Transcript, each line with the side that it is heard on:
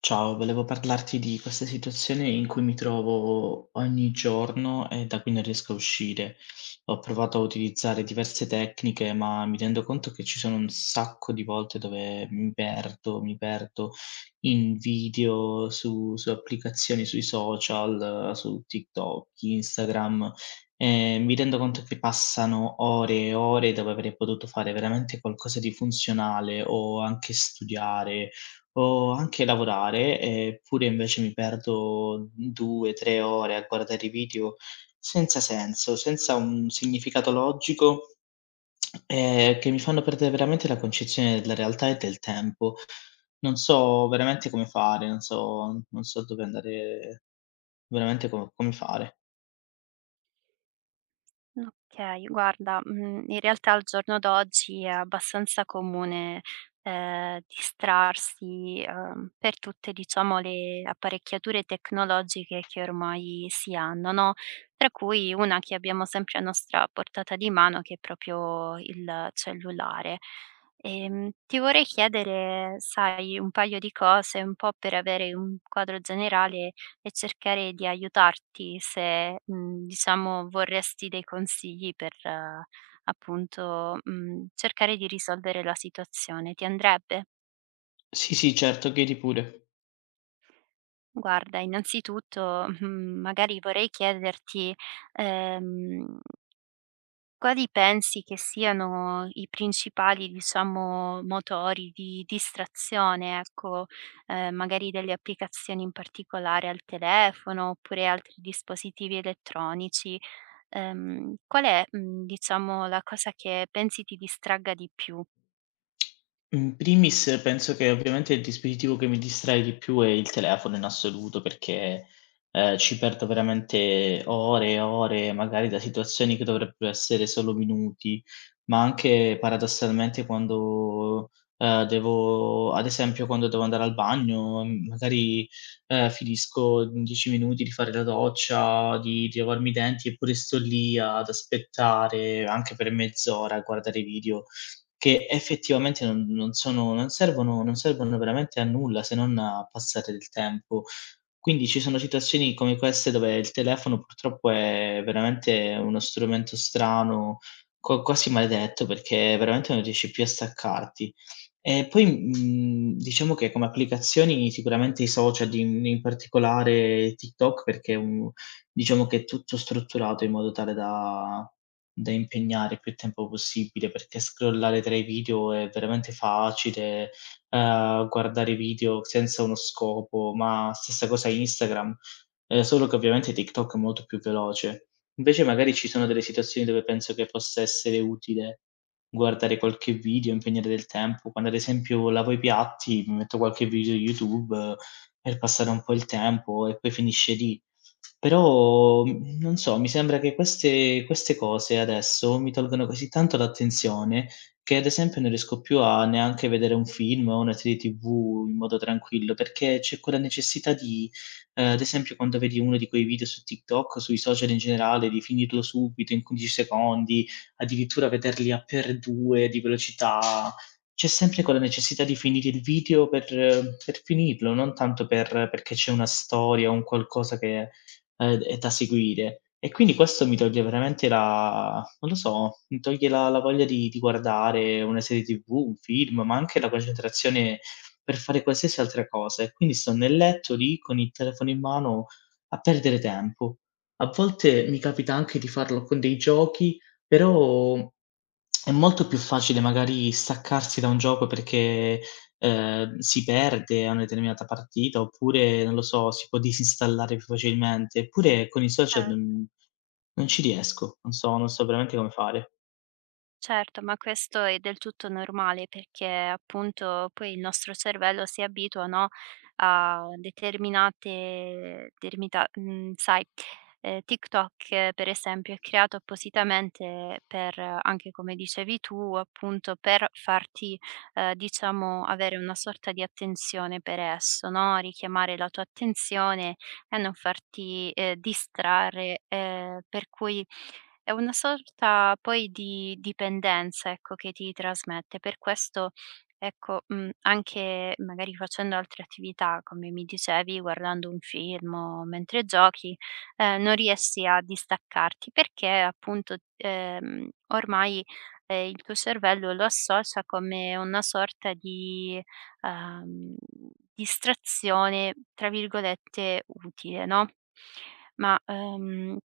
left: Ciao, volevo parlarti di questa situazione in cui mi trovo ogni giorno e da cui non riesco a uscire. Ho provato a utilizzare diverse tecniche, ma mi rendo conto che ci sono un sacco di volte dove mi perdo in video, su applicazioni, sui social, su TikTok, Instagram. E mi rendo conto che passano ore e ore dove avrei potuto fare veramente qualcosa di funzionale o anche studiare o anche lavorare, eppure invece mi perdo 2, 3 ore a guardare i video senza senso, senza un significato logico, che mi fanno perdere veramente la concezione della realtà e del tempo. Non so veramente come fare, non so non so dove andare veramente co come fare.
right: Okay, guarda, mhmm, in realtà al giorno d'oggi è abbastanza comune, distrarsi, per tutte diciamo le apparecchiature tecnologiche che ormai si hanno, no, tra cui una che abbiamo sempre a nostra portata di mano che è proprio il cellulare. Ti vorrei chiedere, sai, un paio di cose, un po' per avere un quadro generale e cercare di aiutarti se, mhmm, diciamo vorresti dei consigli per, appunto, mhmm, cercare di risolvere la situazione. Ti andrebbe?
left: Sì, sì, certo, chiedi pure.
right: Guarda, innanzitutto, mhmm, magari vorrei chiederti, ehm Quali pensi che siano i principali, diciamo, motori di distrazione, ecco, magari delle applicazioni in particolare al telefono oppure altri dispositivi elettronici? Qual è, mhmm, diciamo, la cosa che pensi ti distragga di più?
left: In primis penso che ovviamente il dispositivo che mi distrae di più è il telefono in assoluto, perché, ci perdo veramente ore e ore, magari da situazioni che dovrebbero essere solo minuti, ma anche paradossalmente quando, devo ad esempio quando devo andare al bagno, mhmm, magari, finisco in 10 minuti di fare la doccia, di lavarmi i denti, eppure sto lì ad aspettare anche per mezz'ora a guardare video. Che effettivamente non non sono non servono non servono veramente a nulla, se non a passare del tempo. Quindi ci sono situazioni come queste dove il telefono purtroppo è veramente uno strumento strano, quasi maledetto, perché veramente non riesci più a staccarti. E poi, mhmm, diciamo che come applicazioni sicuramente i social, in particolare TikTok, perché è un diciamo che è tutto strutturato in modo tale da impegnare più tempo possibile, perché scrollare tra i video è veramente facile, guardare video senza uno scopo, ma stessa cosa Instagram, solo che ovviamente TikTok è molto più veloce. Invece magari ci sono delle situazioni dove penso che possa essere utile guardare qualche video, impegnare del tempo. Quando ad esempio lavo i piatti, mi metto qualche video YouTube per passare un po' il tempo e poi finisce lì. Però, mhmm, non so, mi sembra che queste cose adesso mi tolgano così tanto l'attenzione, che ad esempio non riesco più a neanche vedere un film o una serie TV in modo tranquillo, perché c'è quella necessità di ad esempio quando vedi uno di quei video su TikTok, sui social in generale, di finirlo subito in 15 secondi, addirittura vederli a per 2 di velocità. C'è sempre quella necessità di finire il video per finirlo, non tanto perché c'è una storia o un qualcosa che è da seguire. E quindi questo mi toglie veramente la non lo so, mi toglie la voglia di guardare una serie TV, un film, ma anche la concentrazione per fare qualsiasi altra cosa. E quindi sto nel letto lì con il telefono in mano a perdere tempo. A volte mi capita anche di farlo con dei giochi, però è molto più facile magari staccarsi da un gioco perché si perde a una determinata partita, oppure, non lo so, si può disinstallare più facilmente. Eppure con i social non ci riesco, non so non so veramente come fare.
right: Certo, ma questo è del tutto normale perché appunto poi il nostro cervello si abitua, no, a determinate dermita mhmm, sai, TikTok per esempio è creato appositamente per anche come dicevi tu, appunto per farti, diciamo avere una sorta di attenzione per esso, no, richiamare la tua attenzione e non farti, distrarre, per cui è una sorta poi di dipendenza, ecco, che ti trasmette. Per questo, ecco, mhmm, anche magari facendo altre attività, come mi dicevi, guardando un film o mentre giochi, non riesci a distaccarti perché appunto, ormai, il tuo cervello lo associa come una sorta di, ehm, "distrazione", tra virgolette, "utile", no, ma.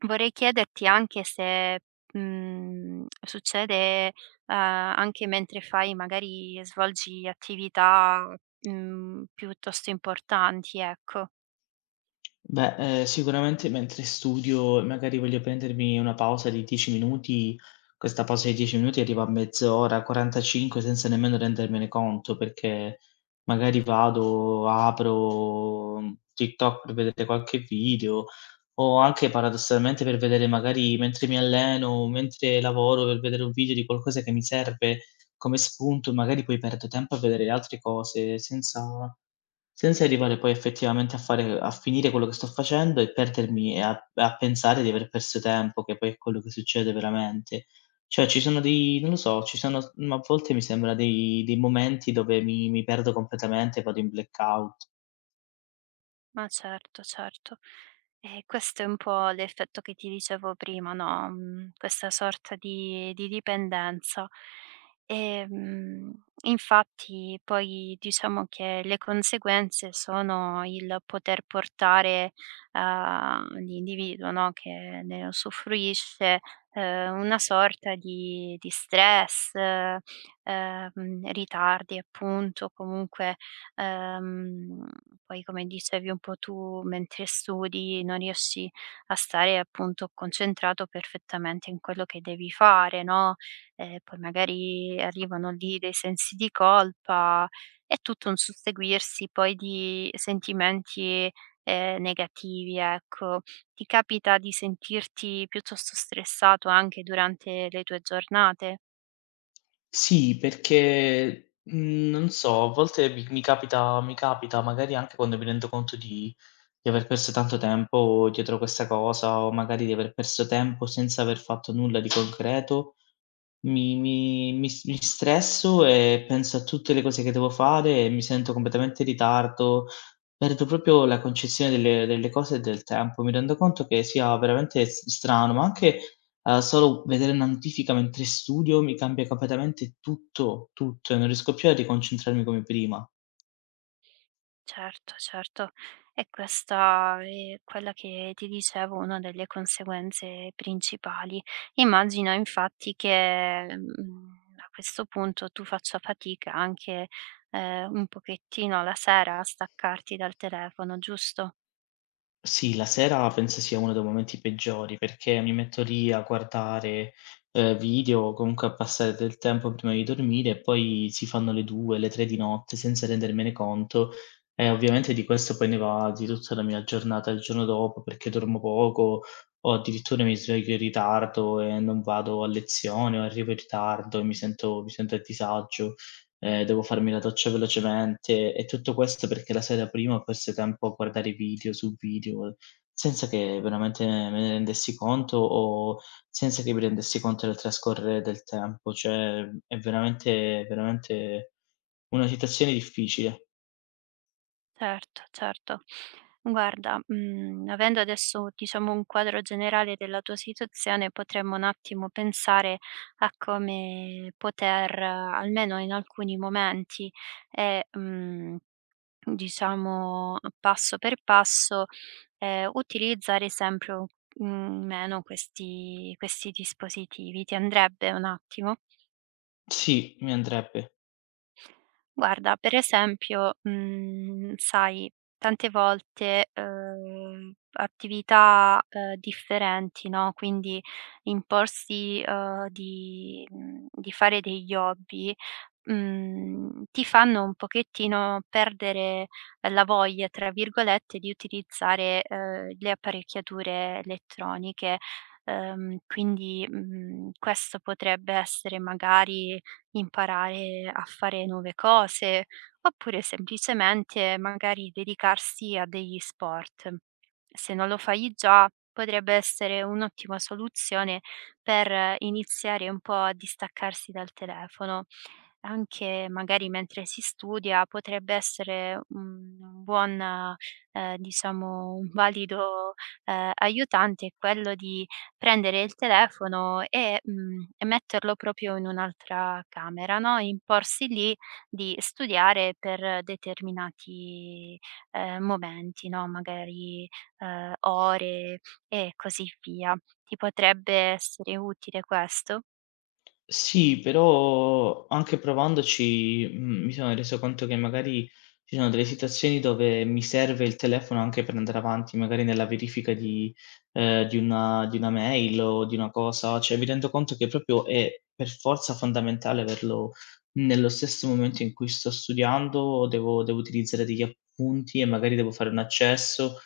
right: Vorrei chiederti anche se, mhmm, succede, anche mentre fai magari svolgi attività, mhmm, piuttosto importanti, ecco.
left: Beh, sicuramente mentre studio e magari voglio prendermi una pausa di 10 minuti, questa pausa di 10 minuti arriva a mezz'ora, 45 senza nemmeno rendermene conto, perché magari vado, apro, mhmm, TikTok per vedere qualche video o anche paradossalmente per vedere magari mentre mi alleno, mentre lavoro, per vedere un video di qualcosa che mi serve come spunto, magari poi perdo tempo a vedere altre cose senza senza arrivare poi effettivamente a fare a finire quello che sto facendo e perdermi e a pensare di aver perso tempo, che poi è quello che succede veramente. Cioè ci sono dei non lo so, ci sono s mhmm, a volte mi sembra dei dei momenti dove mi perdo completamente, vado in blackout.
right: Ma certo, certo. E questo è un po' l'effetto che ti dicevo prima, no, mhmm, questa sorta di dipendenza. Ehm, Infatti poi diciamo che le conseguenze sono il poter portare, l'individuo, no, che ne usufruisce, una sorta di stress, ritardi appunto, comunque Ehm, Poi come dicevi un po' tu, mentre studi non riesci a stare appunto concentrato perfettamente in quello che devi fare, no, poi magari arrivano lì dei sensi di colpa, è tutto un susseguirsi poi di sentimenti, negativi, ecco. Ti capita di sentirti piuttosto stressato anche durante le tue giornate?
left: Sì, perché, mhmm, non so, a volte mi capita magari anche quando mi rendo conto di aver perso tanto tempo dietro questa cosa, o magari di aver perso tempo senza aver fatto nulla di concreto. Mi stresso e penso a tutte le cose che devo fare e mi sento completamente in ritardo, perdo proprio la concezione delle cose e del tempo. Mi rendo conto che sia veramente s strano, ma anche, solo vedere una notifica mentre studio mi cambia completamente tutto, tutto e non riesco più a riconcentrarmi come prima.
right: Certo, certo. E questa è quella che ti dicevo, una delle conseguenze principali. Immagino infatti che, mhmm, a questo punto tu faccia fatica anche, un pochettino la sera a staccarti dal telefono, giusto?
left: Sì, la sera penso sia uno dei momenti peggiori, perché mi metto lì a guardare, video o comunque a passare del tempo prima di dormire e poi si fanno le 2, le 3 di notte senza rendermene conto e ovviamente di questo poi ne va di tutta la mia giornata il giorno dopo, perché dormo poco o addirittura mi sveglio in ritardo e non vado a lezione o arrivo in ritardo e mi sento a disagio. Devo farmi la doccia velocemente e tutto questo perché la sera prima ho perso tempo a guardare video su video, senza che veramente me ne rendessi conto o senza che mi rendessi conto del trascorrere del tempo. Cioè, è veramente una situazione difficile.
right: Certo, certo. Guarda, mhmm, avendo adesso, diciamo, un quadro generale della tua situazione, potremmo un attimo pensare a come poter, almeno in alcuni momenti e, mhmm, diciamo, passo per passo, utilizzare sempre, mhmm, meno questi dispositivi. Ti andrebbe un attimo?
left: Sì, mi andrebbe.
right: Guarda, per esempio, mhmm, sai, tante volte, attività, differenti, no, quindi imporsi, di fare degli hobby, mhmm, ti fanno un pochettino perdere la "voglia", tra virgolette, di utilizzare, le apparecchiature elettroniche. Quindi, mhmm, questo potrebbe essere magari imparare a fare nuove cose, oppure semplicemente magari dedicarsi a degli sport. Se non lo fai già, potrebbe essere un'ottima soluzione per iniziare un po' a distaccarsi dal telefono. Anche magari mentre si studia potrebbe essere un buon, diciamo, un valido aiutante quello di prendere il telefono e, mhmm, e metterlo proprio in un'altra camera, no, imporsi lì di studiare per determinati, momenti, no, magari, ore e così via. Ti potrebbe essere utile questo?
left: Sì, però anche provandoci, mhmm, mi sono reso conto che magari ci sono delle situazioni dove mi serve il telefono anche per andare avanti, magari nella verifica di una mail o di una cosa, cioè mi rendo conto che proprio è per forza fondamentale averlo nello stesso momento in cui sto studiando, devo utilizzare degli appunti e magari devo fare un accesso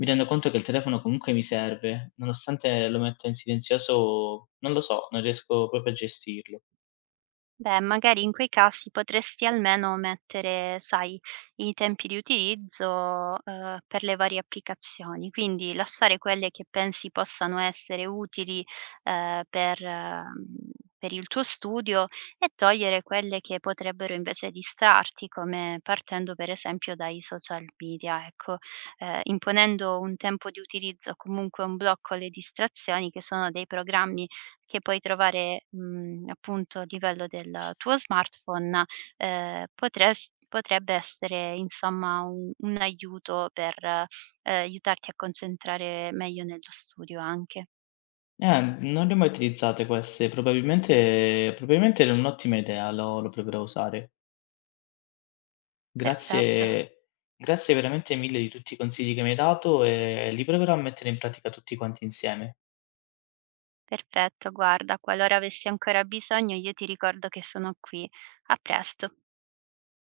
left: mi rendo conto che il telefono comunque mi serve, nonostante lo metta in silenzioso, non lo so, non riesco proprio a gestirlo.
right: Beh, magari in quei casi potresti almeno mettere, sai, i tempi di utilizzo, per le varie applicazioni, quindi lasciare quelle che pensi possano essere utili, ehm, per mhmm, per il tuo studio e togliere quelle che potrebbero invece distrarti, come partendo per esempio dai social media, ecco. Imponendo un tempo di utilizzo o comunque un blocco alle distrazioni, che sono dei programmi che puoi trovare, mhmm, appunto a livello del tuo smartphone, potres potrebbe essere insomma un aiuto per, aiutarti a concentrare meglio nello studio anche.
left: Non le ho mai utilizzate queste, probabilmente era un'ottima idea, lo proverò a usare.
right: Perfetto,
left: Grazie, grazie veramente mille di tutti i consigli che mi hai dato e li proverò a mettere in pratica tutti quanti insieme.
right: perfetto guarda, qualora avessi ancora bisogno io ti ricordo che sono qui. A presto.